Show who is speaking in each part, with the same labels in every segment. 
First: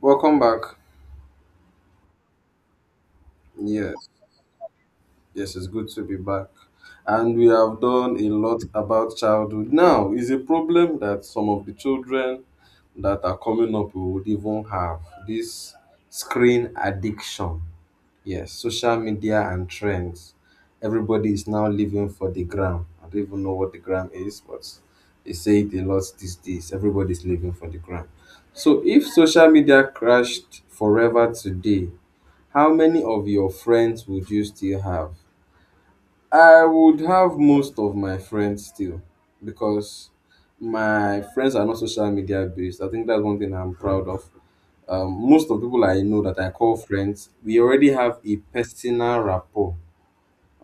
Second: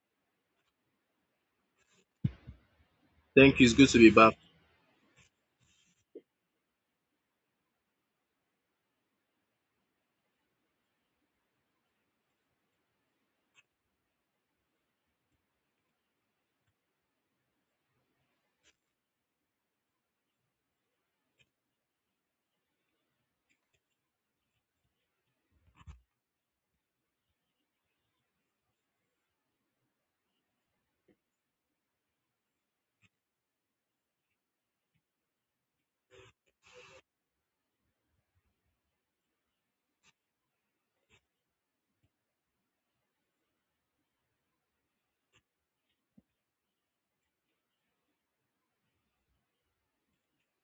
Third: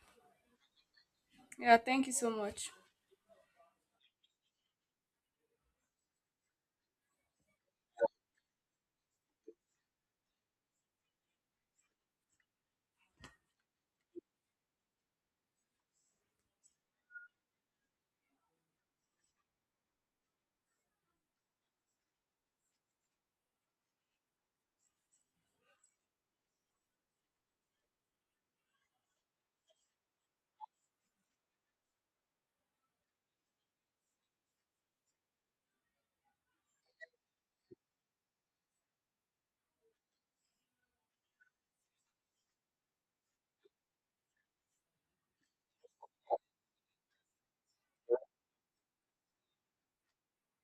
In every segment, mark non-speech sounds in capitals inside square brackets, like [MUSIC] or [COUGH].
Speaker 1: Welcome back.
Speaker 2: Yeah, thank you so much.
Speaker 3: Thank you. It's good
Speaker 1: Yes,
Speaker 3: to be back.
Speaker 1: yes, it's good to be back. And we have done a lot about childhood. Now, is a problem that some of the children that are coming up would even have this screen addiction. Yes, social media and trends. Everybody is now living for the gram. I don't even know what the gram is, but they say it a lot these days. Everybody's living for the gram. So if social media crashed forever today, how many of your friends would you still have? I would have most of my friends still because my friends are not social media based. I think that's one thing I'm proud of. Most of the people I know that I call friends, we already have a personal rapport.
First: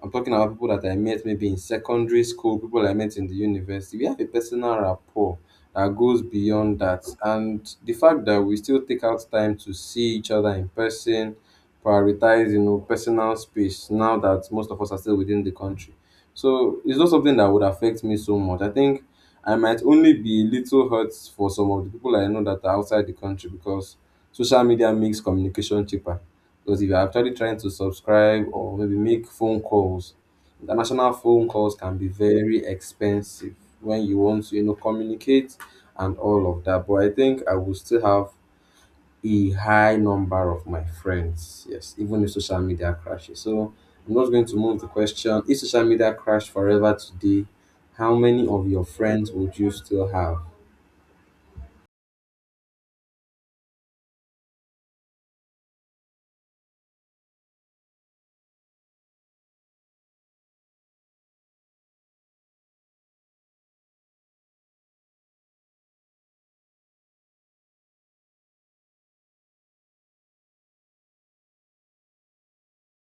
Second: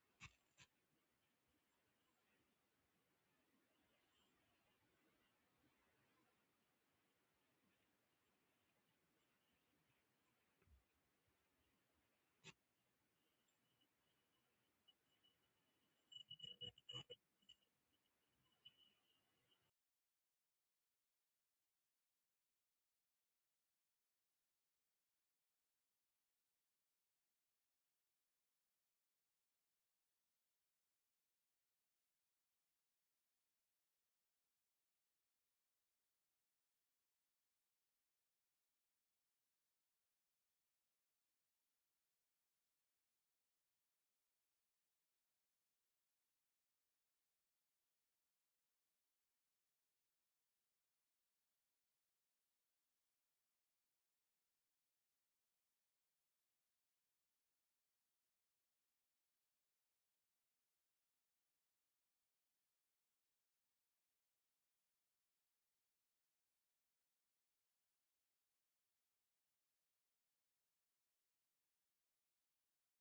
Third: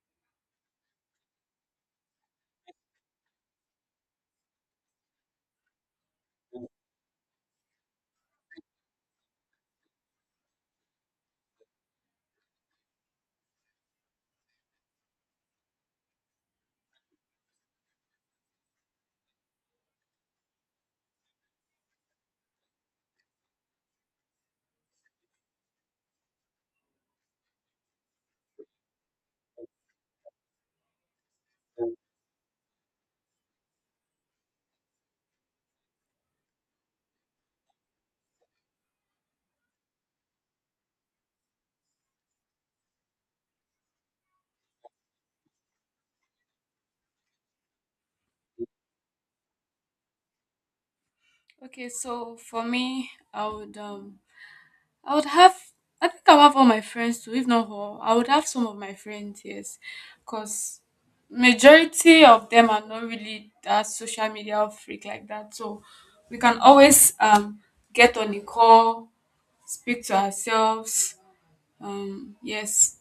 Speaker 1: I'm talking about people that I met maybe in secondary school, people I met in the university. We have a personal rapport that goes beyond that. And the fact that we still take out time to see each other in person, prioritize, you know, personal space now that most of us are still within the country. So it's not something that would affect me so much. I think I might only be a little hurt for some of the people I know that are outside the country, because social media makes communication cheaper, because if you're actually trying to subscribe or maybe make phone calls, international phone calls can be very expensive when you want to, you know, communicate and all of that. But I think I will still have a high number of my friends. Yes, even if social media crashes. So I'm not going to move the question. If social media crashed forever today, how many of your friends would you still have?
Speaker 2: Okay, so for me, I would have, I think I'll have all my friends too, if not all. I would have some of my friends, yes. Cause majority of them are not really that social media freak like that. So we can always get on a call, speak to ourselves. Yes.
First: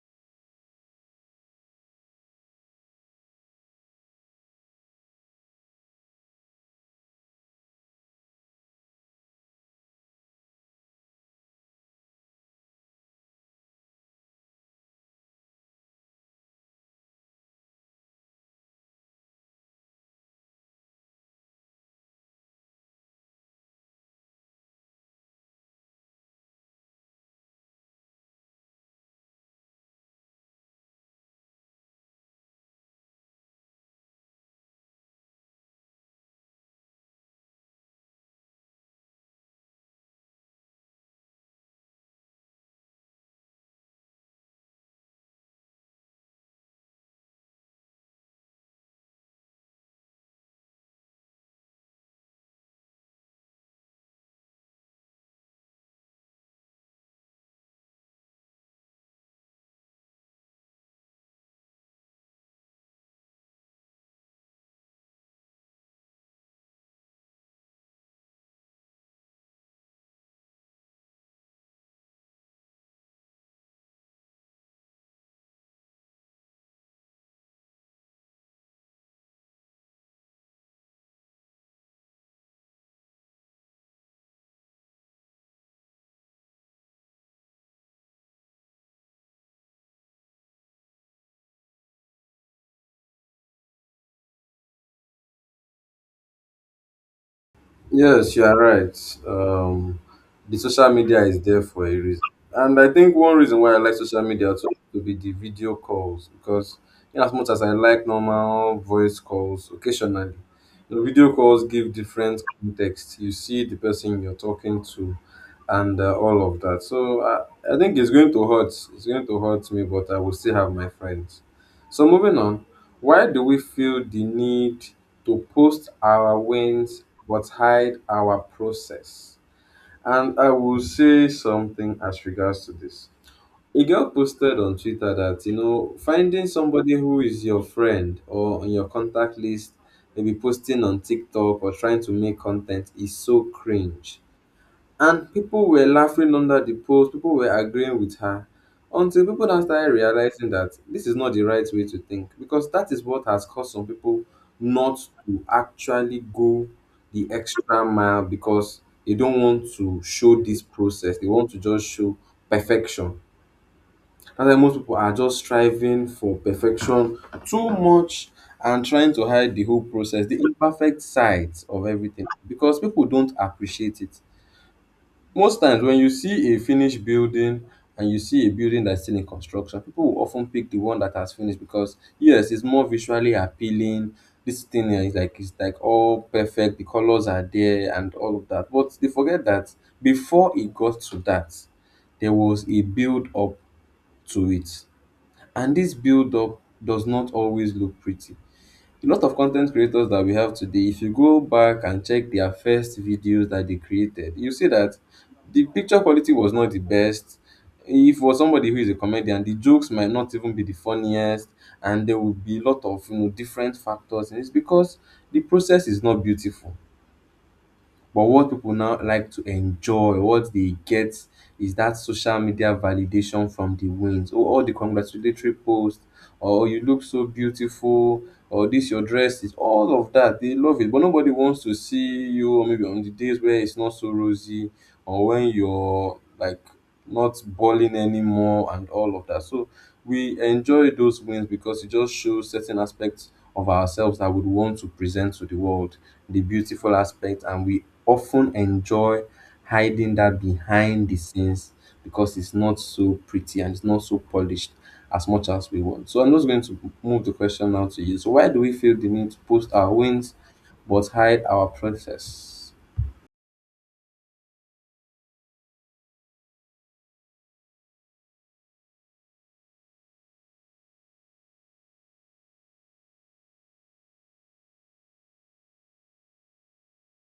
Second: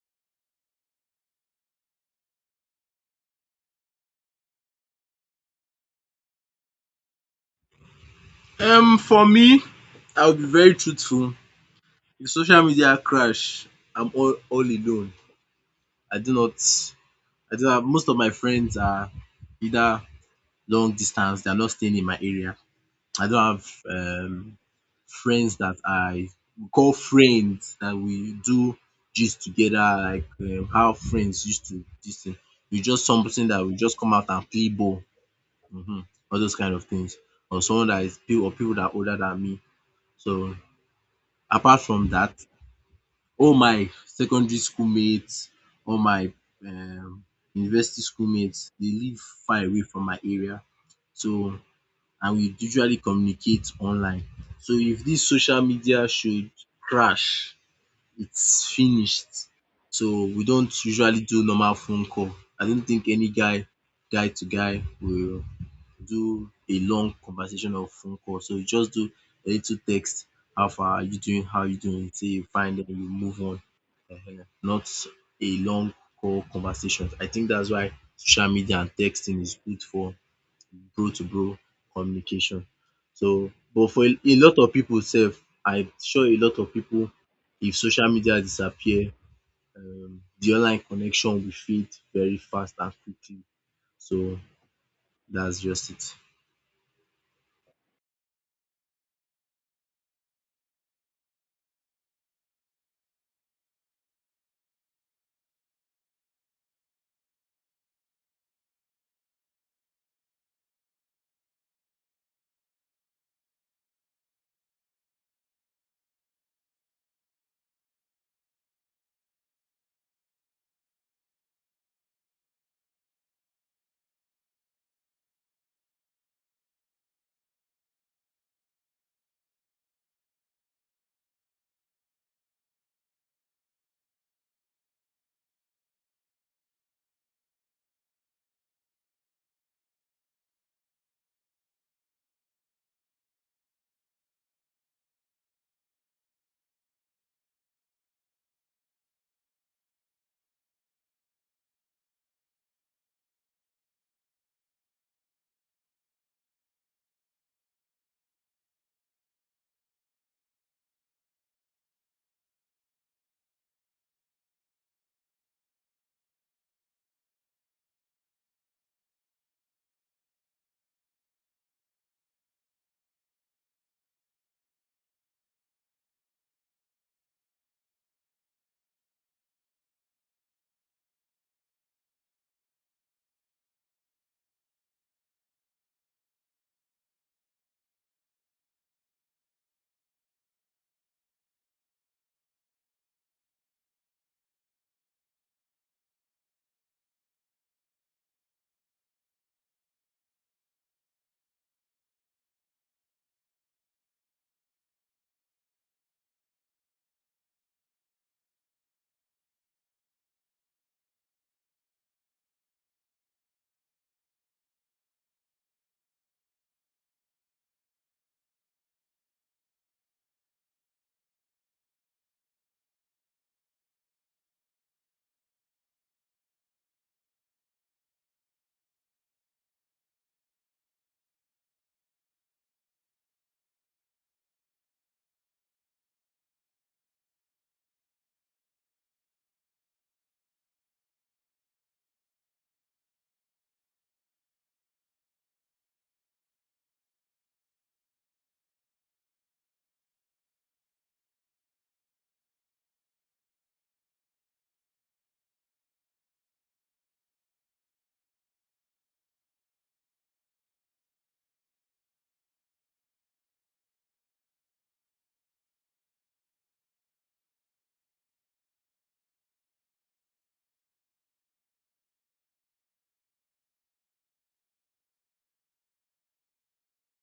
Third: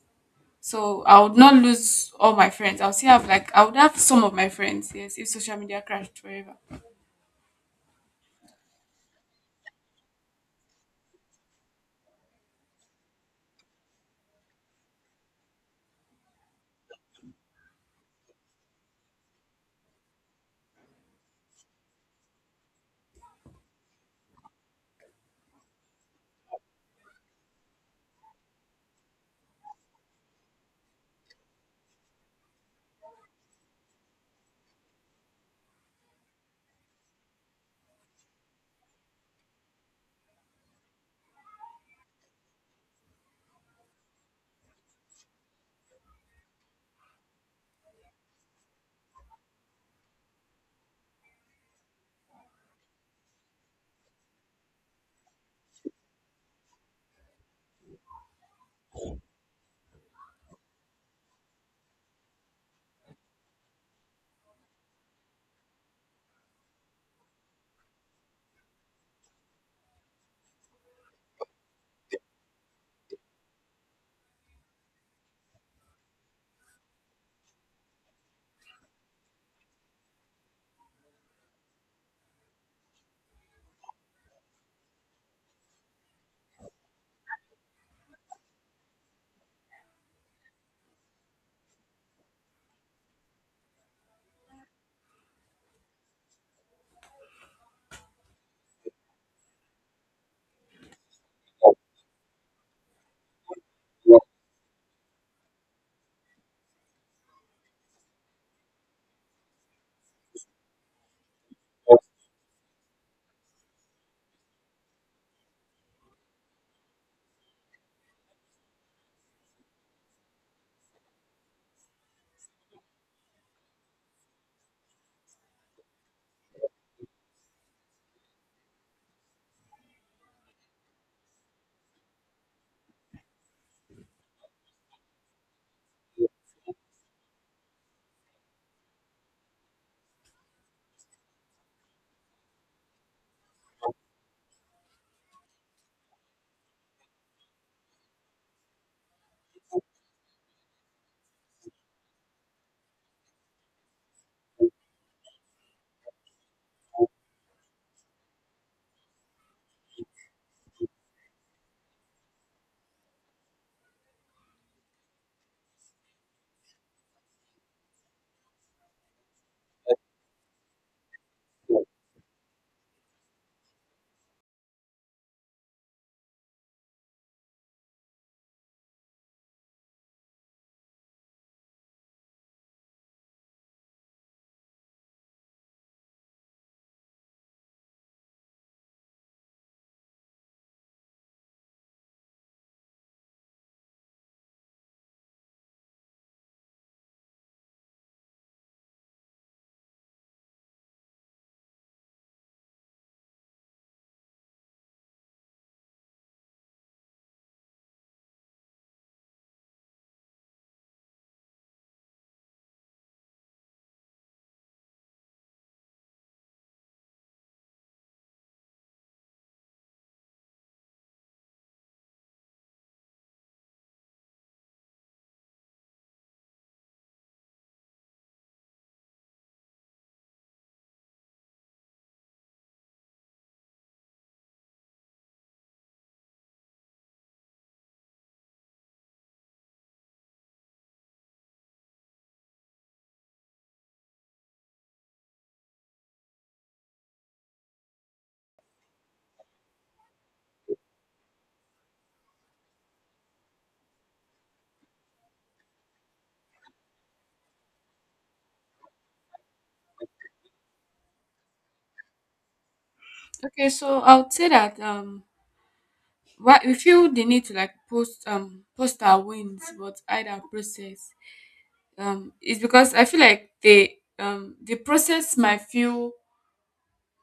Speaker 2: So I would not lose all my friends. I'll still have, like, I would have some of my friends, yes, if social media crashed forever.
Speaker 3: For me, I'll be very truthful. If social media crash, I'm all alone. I do not, I do not, most of my friends are either long distance, they're not staying in my area. I don't have friends that I call friends that we do gist together, like how friends used to this thing. We just something that we just come out and play ball, hmm, all those kind of things. Or someone that is people or people that are older than me. So apart from that, all my secondary school mates, all my um university school mates dey live far away from my area, so and we usually communicate online. So if dis social media should crash, it's finished. So we don't usually do normal phone call. I don't think any guy to guy will do a long conversation or phone call. So you just do a little text, how far are you doing, how you doing, Say you find them, you move on. Ehen. Not a long call conversation. I think that's why social media and texting is good for bro to bro communication. So but for a lot of people, sef, I'm sure a lot of people, if social media disappear, the online connection will fade very fast and quickly. So that's just it.
Speaker 1: Yes, you are right. The social media is there for a reason, and I think one reason why I like social media to be the video calls, because in as much as I like normal voice calls occasionally, you know, video calls give different context. You see the person you're talking to, and all of that. So I think it's going to hurt. It's going to hurt me, but I will still have my friends. So moving on. Why do we feel the need to post our wins but hide our process? And I will say something as regards to this. A girl posted on Twitter that, you know, finding somebody who is your friend or on your contact list, maybe posting on TikTok or trying to make content is so cringe. And people were laughing under the post, people were agreeing with her, until people now started realizing that this is not the right way to think, because that is what has caused some people not to actually go the extra mile, because they don't want to show this process, they want to just show perfection. And then most people are just striving for perfection too much and trying to hide the whole process, the imperfect sides of everything, because people don't appreciate it. Most times when you see a finished building and you see a building that's still in construction, people will of pick the one that has finished because, yes, it's more visually appealing. This thing here is like, it's like all perfect, the colors are there and all of that, but they forget that before it got to that, there was a build up to it, and this build up does not always look pretty. A lot of content creators that we have today, if you go back and check their first videos that they created, you see that the picture quality was not the best. If for somebody who is a comedian, the jokes might not even be the funniest, and there will be a lot of, you know, different factors, and it's because the process is not beautiful. But what people now like to enjoy, what they get, is that social media validation from the wins. Oh, all the congratulatory posts, or oh, you look so beautiful, or this your dress is all of that. They love it. But nobody wants to see you or maybe on the days where it's not so rosy, or when you're like not balling anymore and all of that. So we enjoy those wins because it just shows certain aspects of ourselves that we would want to present to the world, the beautiful aspect, and we often enjoy hiding that behind the scenes because it's not so pretty and it's not so polished as much as we want. So I'm just going to move the question now to you. So why do we feel the need to post our wins but hide our process?
Speaker 2: Okay, so I would say that why we feel the need to like post our wins but hide our process. It's because I feel like the process might feel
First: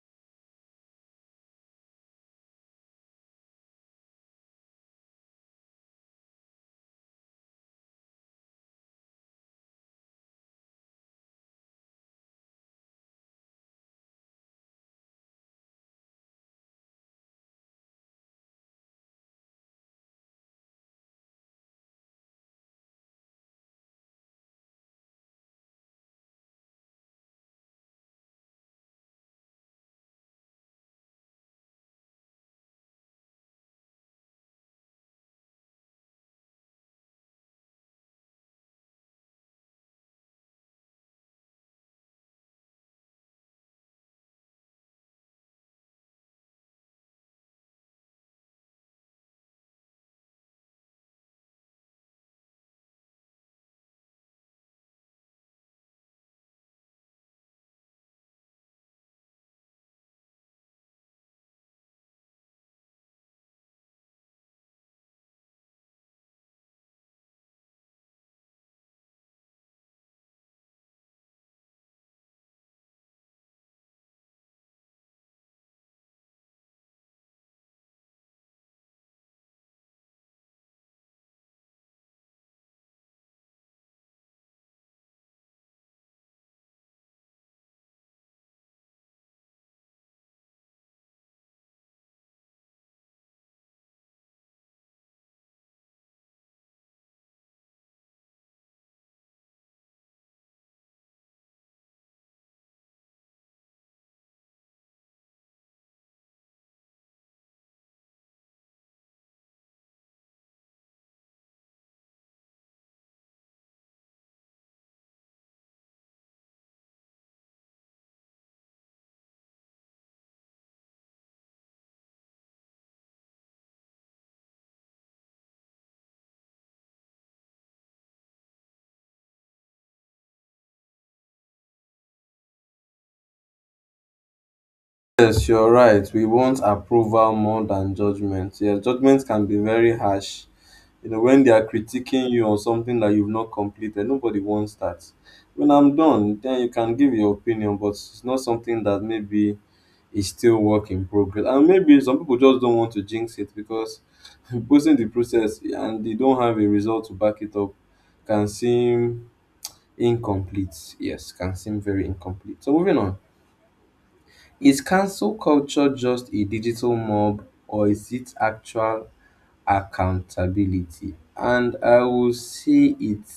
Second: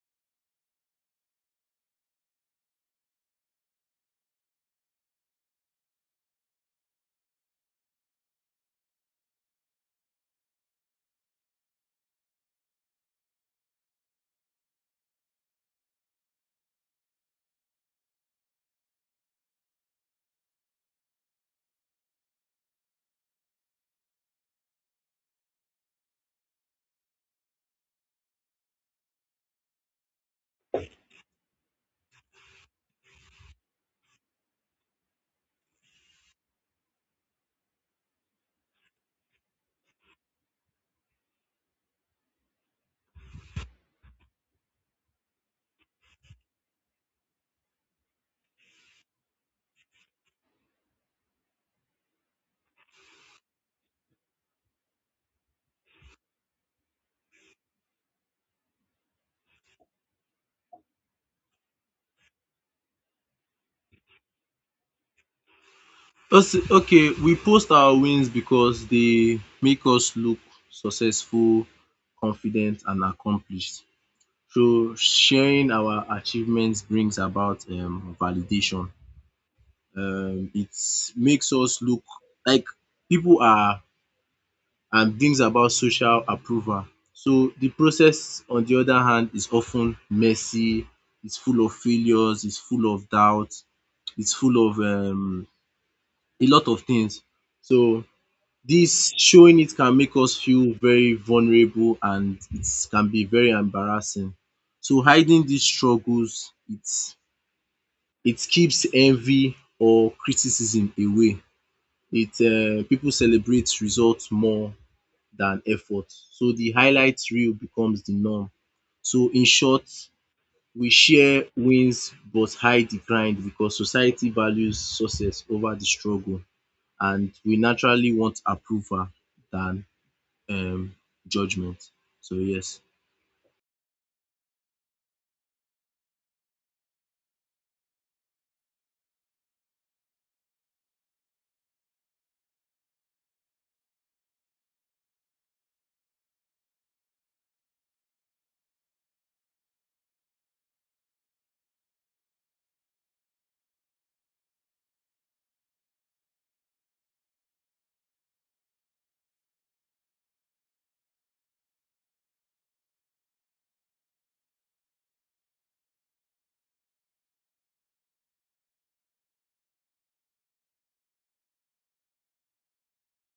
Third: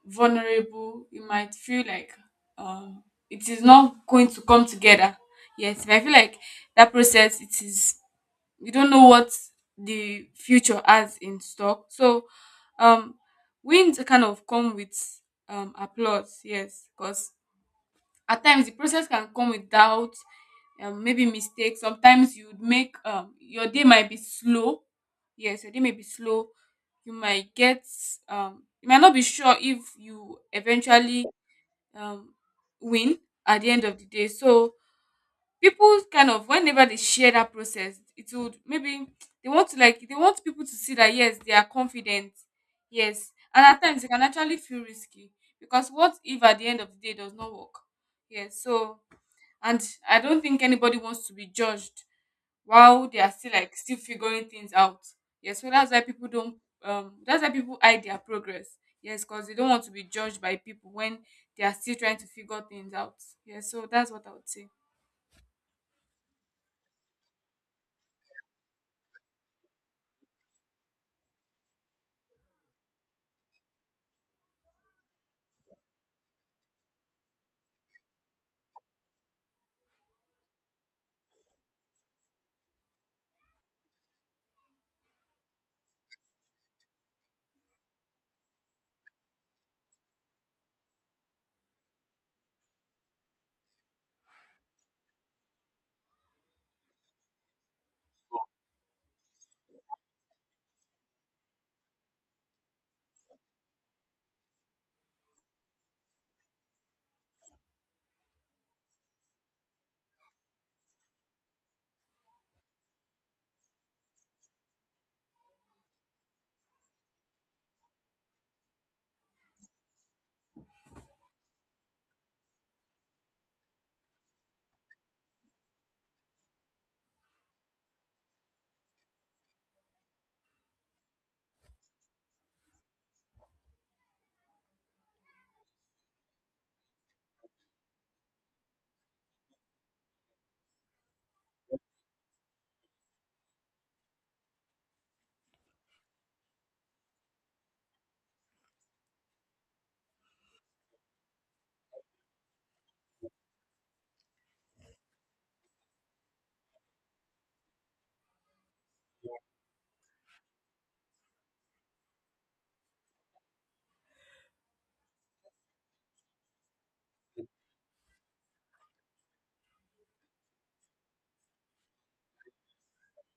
Speaker 2: vulnerable. You might feel like um it is not going to come together. Yes, but I feel like that process it is, we don't know what the future has in stock. So um wins kind of come with applause, yes, because at times the process can come without, maybe mistakes. Sometimes you'd make your day might be slow, yes, your day may be slow, you might get you might not be sure if you eventually, um, win at the end of the day. So people kind of, whenever they share that process, it would maybe, they want to like, they want people to see that yes they are confident, yes, and at times it can actually feel risky because what if at the end of the day it does not work. Yes, so, and I don't think anybody wants to be judged while they are still, like, still figuring things out. Yeah, so that's why people don't, that's why people hide their progress, yes, because they don't want to be judged by people when they are still trying to figure things out. Yeah, so that's what I would say.
Speaker 3: Okay, we post our wins because they make us look successful, confident and accomplished. So sharing our achievements brings about validation. It makes us look like people are and brings about social approval. So the process on the other hand is often messy. It's full of failures. It's full of doubt. It's full of a lot of things. So this showing it can make us feel very vulnerable and it can be very embarrassing. So hiding these struggles, it keeps envy or criticism away. It People celebrate results more than effort. So the highlight reel becomes the norm. So in short, we share wins but hide the grind because society values success over the struggle, and we naturally want approval than um judgment. So yes.
Speaker 1: Yes, you're right. We want approval more than judgment. Yes, judgment can be very harsh. You know, when they are critiquing you on something that you've not completed, nobody wants that. When I'm done, then you can give your opinion, but it's not something that maybe is still work in progress. And maybe some people just don't want to jinx it because [LAUGHS] posting the process and they don't have a result to back it up can seem incomplete. Yes, can seem very incomplete. So moving on. Is cancel culture just a digital mob or is it actual accountability? And I will say it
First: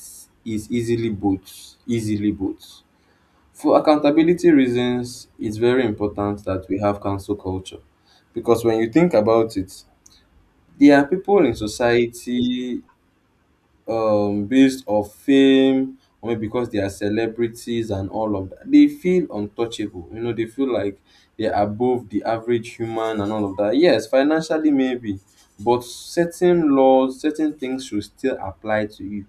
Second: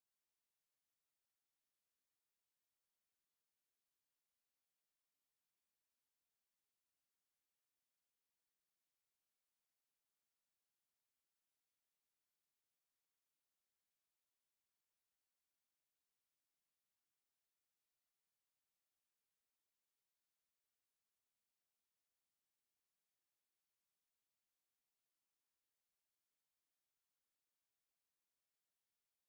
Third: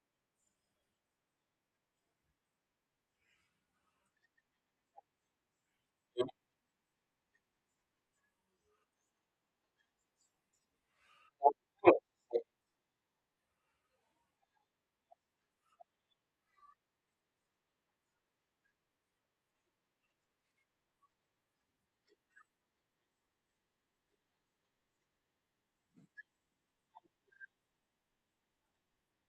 Speaker 1: is easily both. Easily both. For accountability reasons, it's very important that we have cancel culture because when you think about it, there are people in society based of fame or maybe because they are celebrities and all of that, they feel untouchable. You know, they feel like they're above the average human and all of that. Yes, financially maybe, but certain laws, certain things should still apply to you.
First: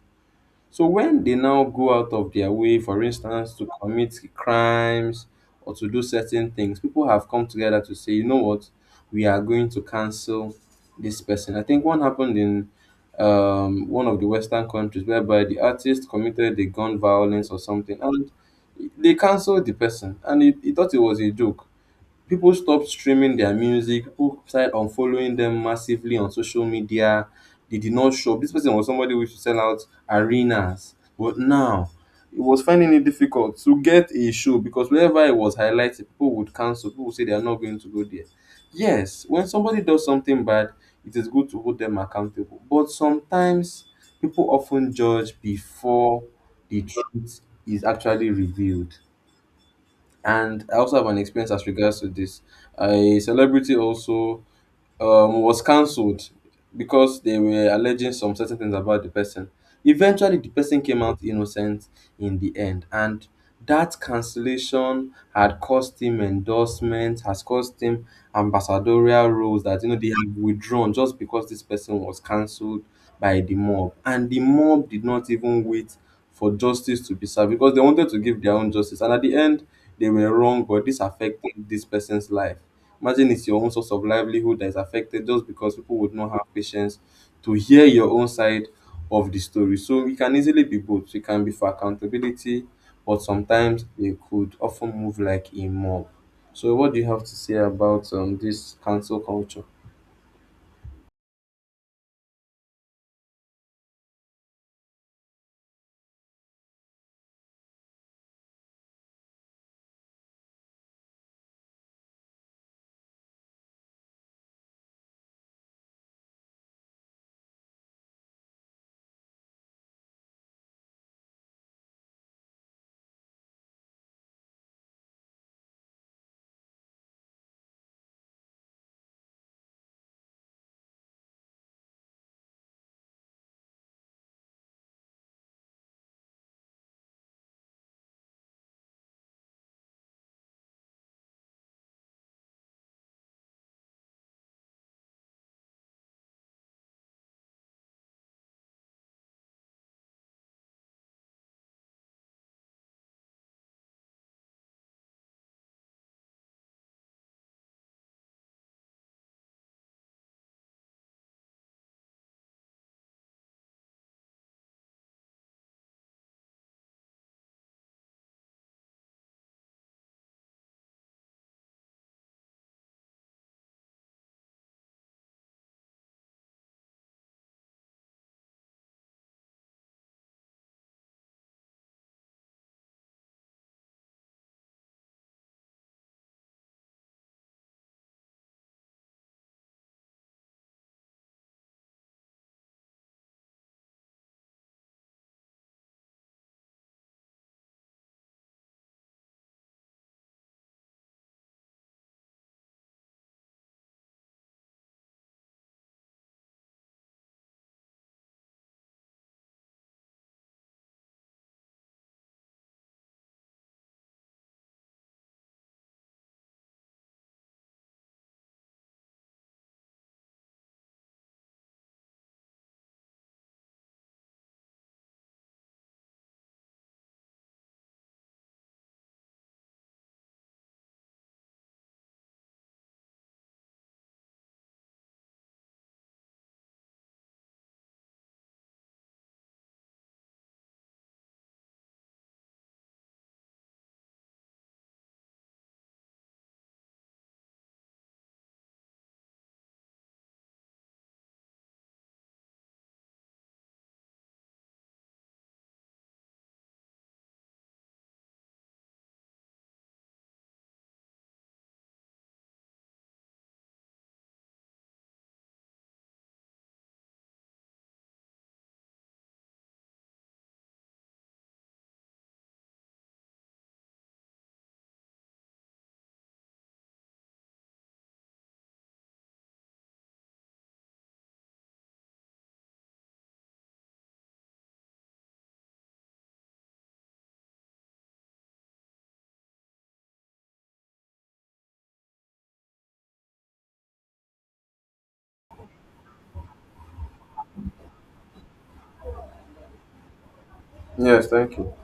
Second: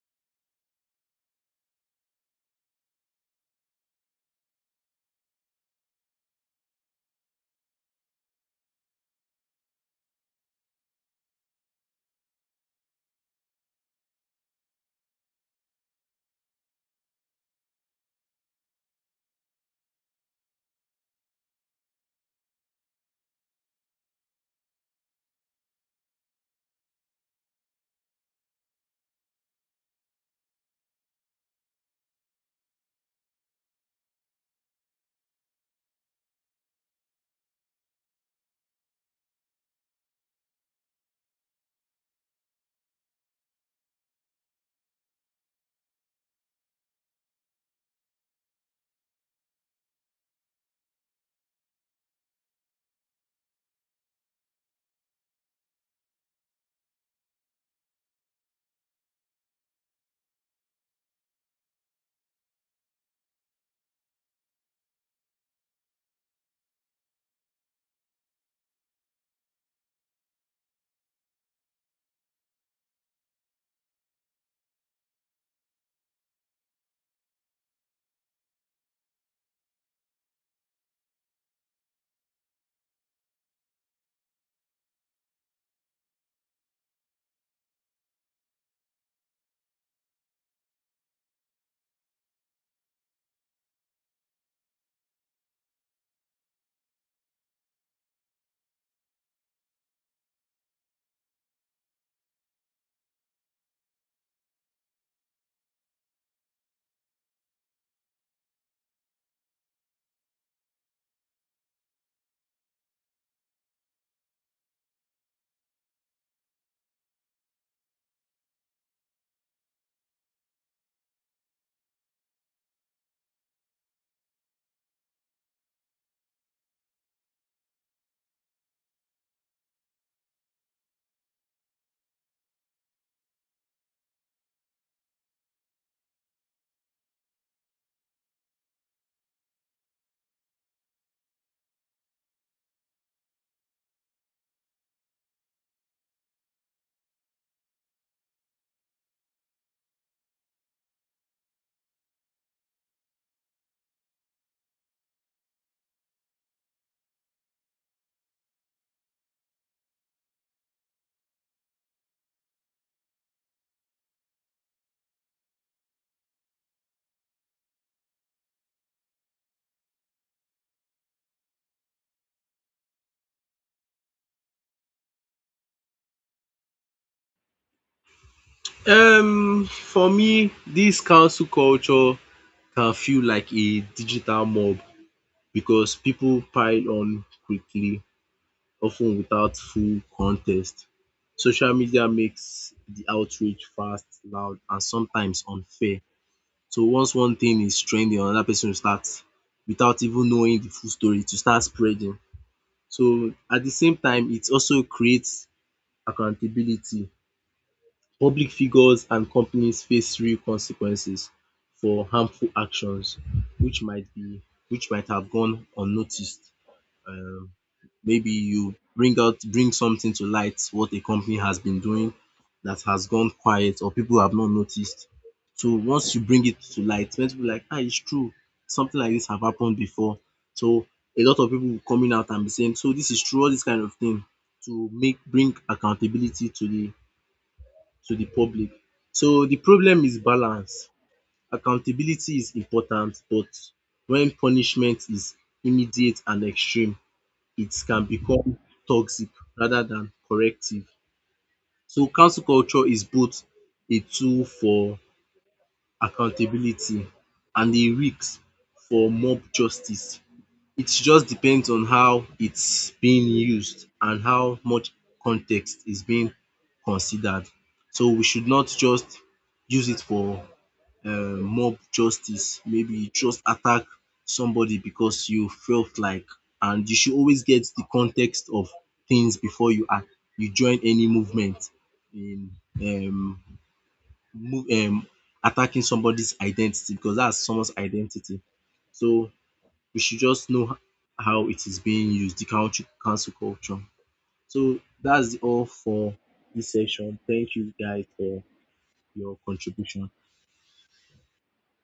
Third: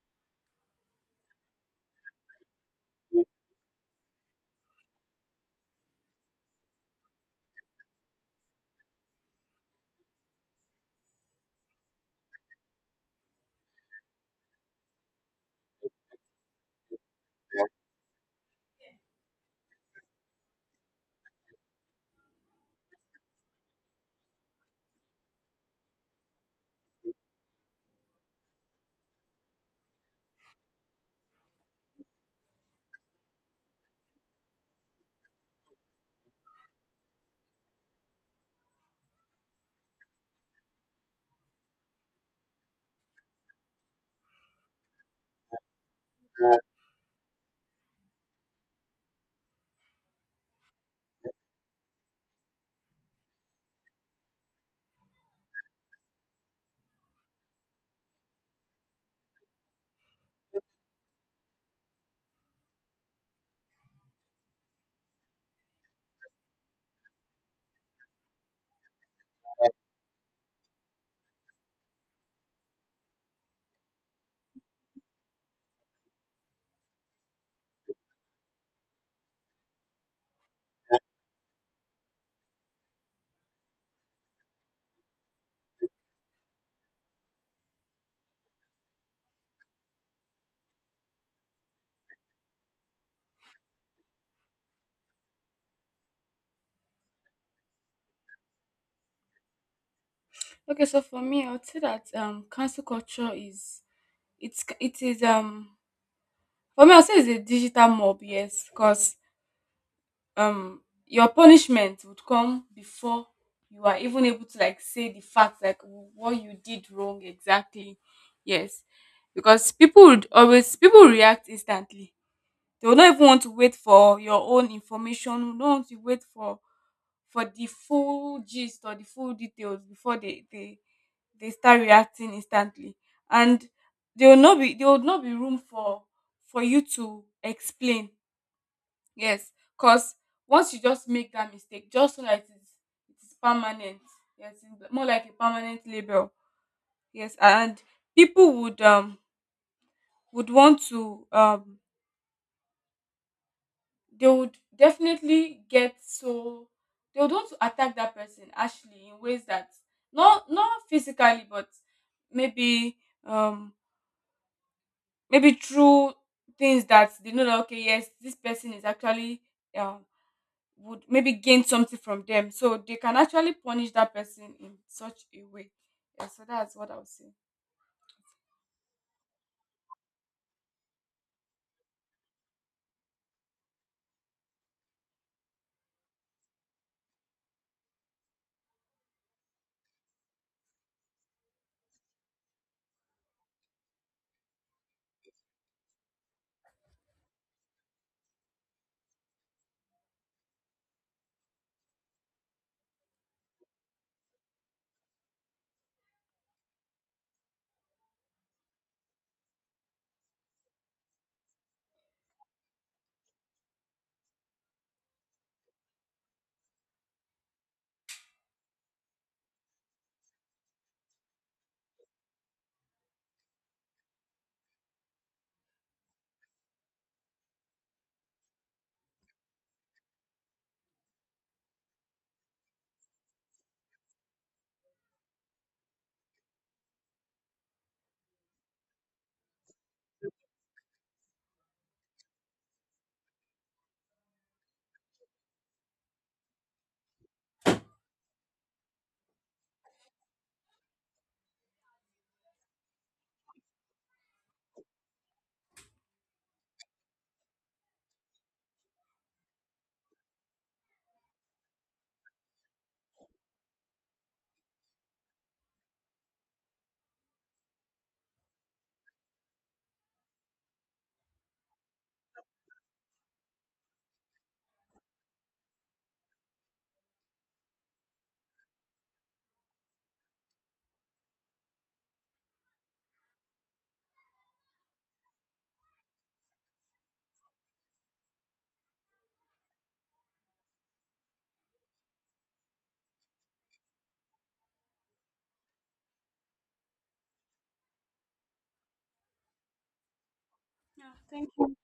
Speaker 1: So when they now go out of their way, for instance, to commit crimes or to do certain things, people have come together to say, you know what, we are going to cancel this person. I think one happened in one of the Western countries whereby the artist committed a gun violence or something, and they cancelled the person, and he thought it was a joke. People stopped streaming their music, people started unfollowing them massively on social media, they did not shop. This person was somebody who used to sell out arenas, but now it was finding it difficult to get a show because wherever it was highlighted people would cancel, people would say they are not going to go there. Yes, when somebody does something bad it is good to hold them accountable, but sometimes people often judge before the truth is actually revealed. And I also have an experience as regards to this. A celebrity also was cancelled because they were alleging some certain things about the person. Eventually, the person came out innocent in the end, and that cancellation had cost him endorsements, has cost him ambassadorial roles that, you know, they have withdrawn just because this person was cancelled by the mob, and the mob did not even wait for justice to be served because they wanted to give their own justice. And at the end, they were wrong. But this affected this person's life. Imagine it's your own source of livelihood that is affected just because people would not have patience to hear your own side of the story. So it can easily be both. It can be for accountability, but sometimes they could often move like a mob. So what do you have to say about this cancel culture?
Speaker 2: Okay, so for me, I would say that, cancel culture is, it is, for me I would say it's a digital mob, yes, cause. Your punishment would come before you are even able to, like, say the fact, like what you did wrong exactly. Yes, because people would always people react instantly, they will not even want to wait for your own information, don't want to wait for the full gist or the full details before they they start reacting instantly. And there will not be room for you to explain. Yes, because once you just make that mistake, just so that it is permanent. Yes, it's like, more like a permanent label. Yes, and people would want to, they would definitely get, so they would want to attack that person actually in ways that, not physically but maybe, um maybe through things that they know that, okay, yes, this person is actually, um would maybe gain something from them. So they can actually punish that person in such a way. Yeah, so that's what I would say.
Speaker 3: For me this council culture can feel like a digital mob because people pile on quickly often without full context. Social media makes the outrage fast, loud and sometimes unfair. So once one thing is trending another person will start without even knowing the full story to start spreading. So at the same time it also creates accountability. Public figures and companies face real consequences for harmful actions which might be which might have gone unnoticed. Um Maybe you bring something to light what a company has been doing that has gone quiet or people have not noticed. So once you bring it to light plenty people like ah it's true something like this have happened before. So a lot of people will coming out and be saying so this is true all this kind of thing to make bring accountability to the public. So the problem is balance. Accountability is important but when punishment is immediate and extreme, it can become toxic rather than corrective. So council culture is both a tool for accountability and a risk for mob justice. It just depends on how it's being used and how much context is being considered. So we should not just use it for mob justice. Maybe just attack somebody because you felt like, and you should always get the context of things before you act, you join any movement in um move attacking somebody's identity because that's someone's identity. So we should just know how it is being used, the country cancel culture. So that's all for this session. Thank you guys for your contribution.
Speaker 2: Yeah,
Speaker 1: Yes, thank
Speaker 2: thank
Speaker 1: you.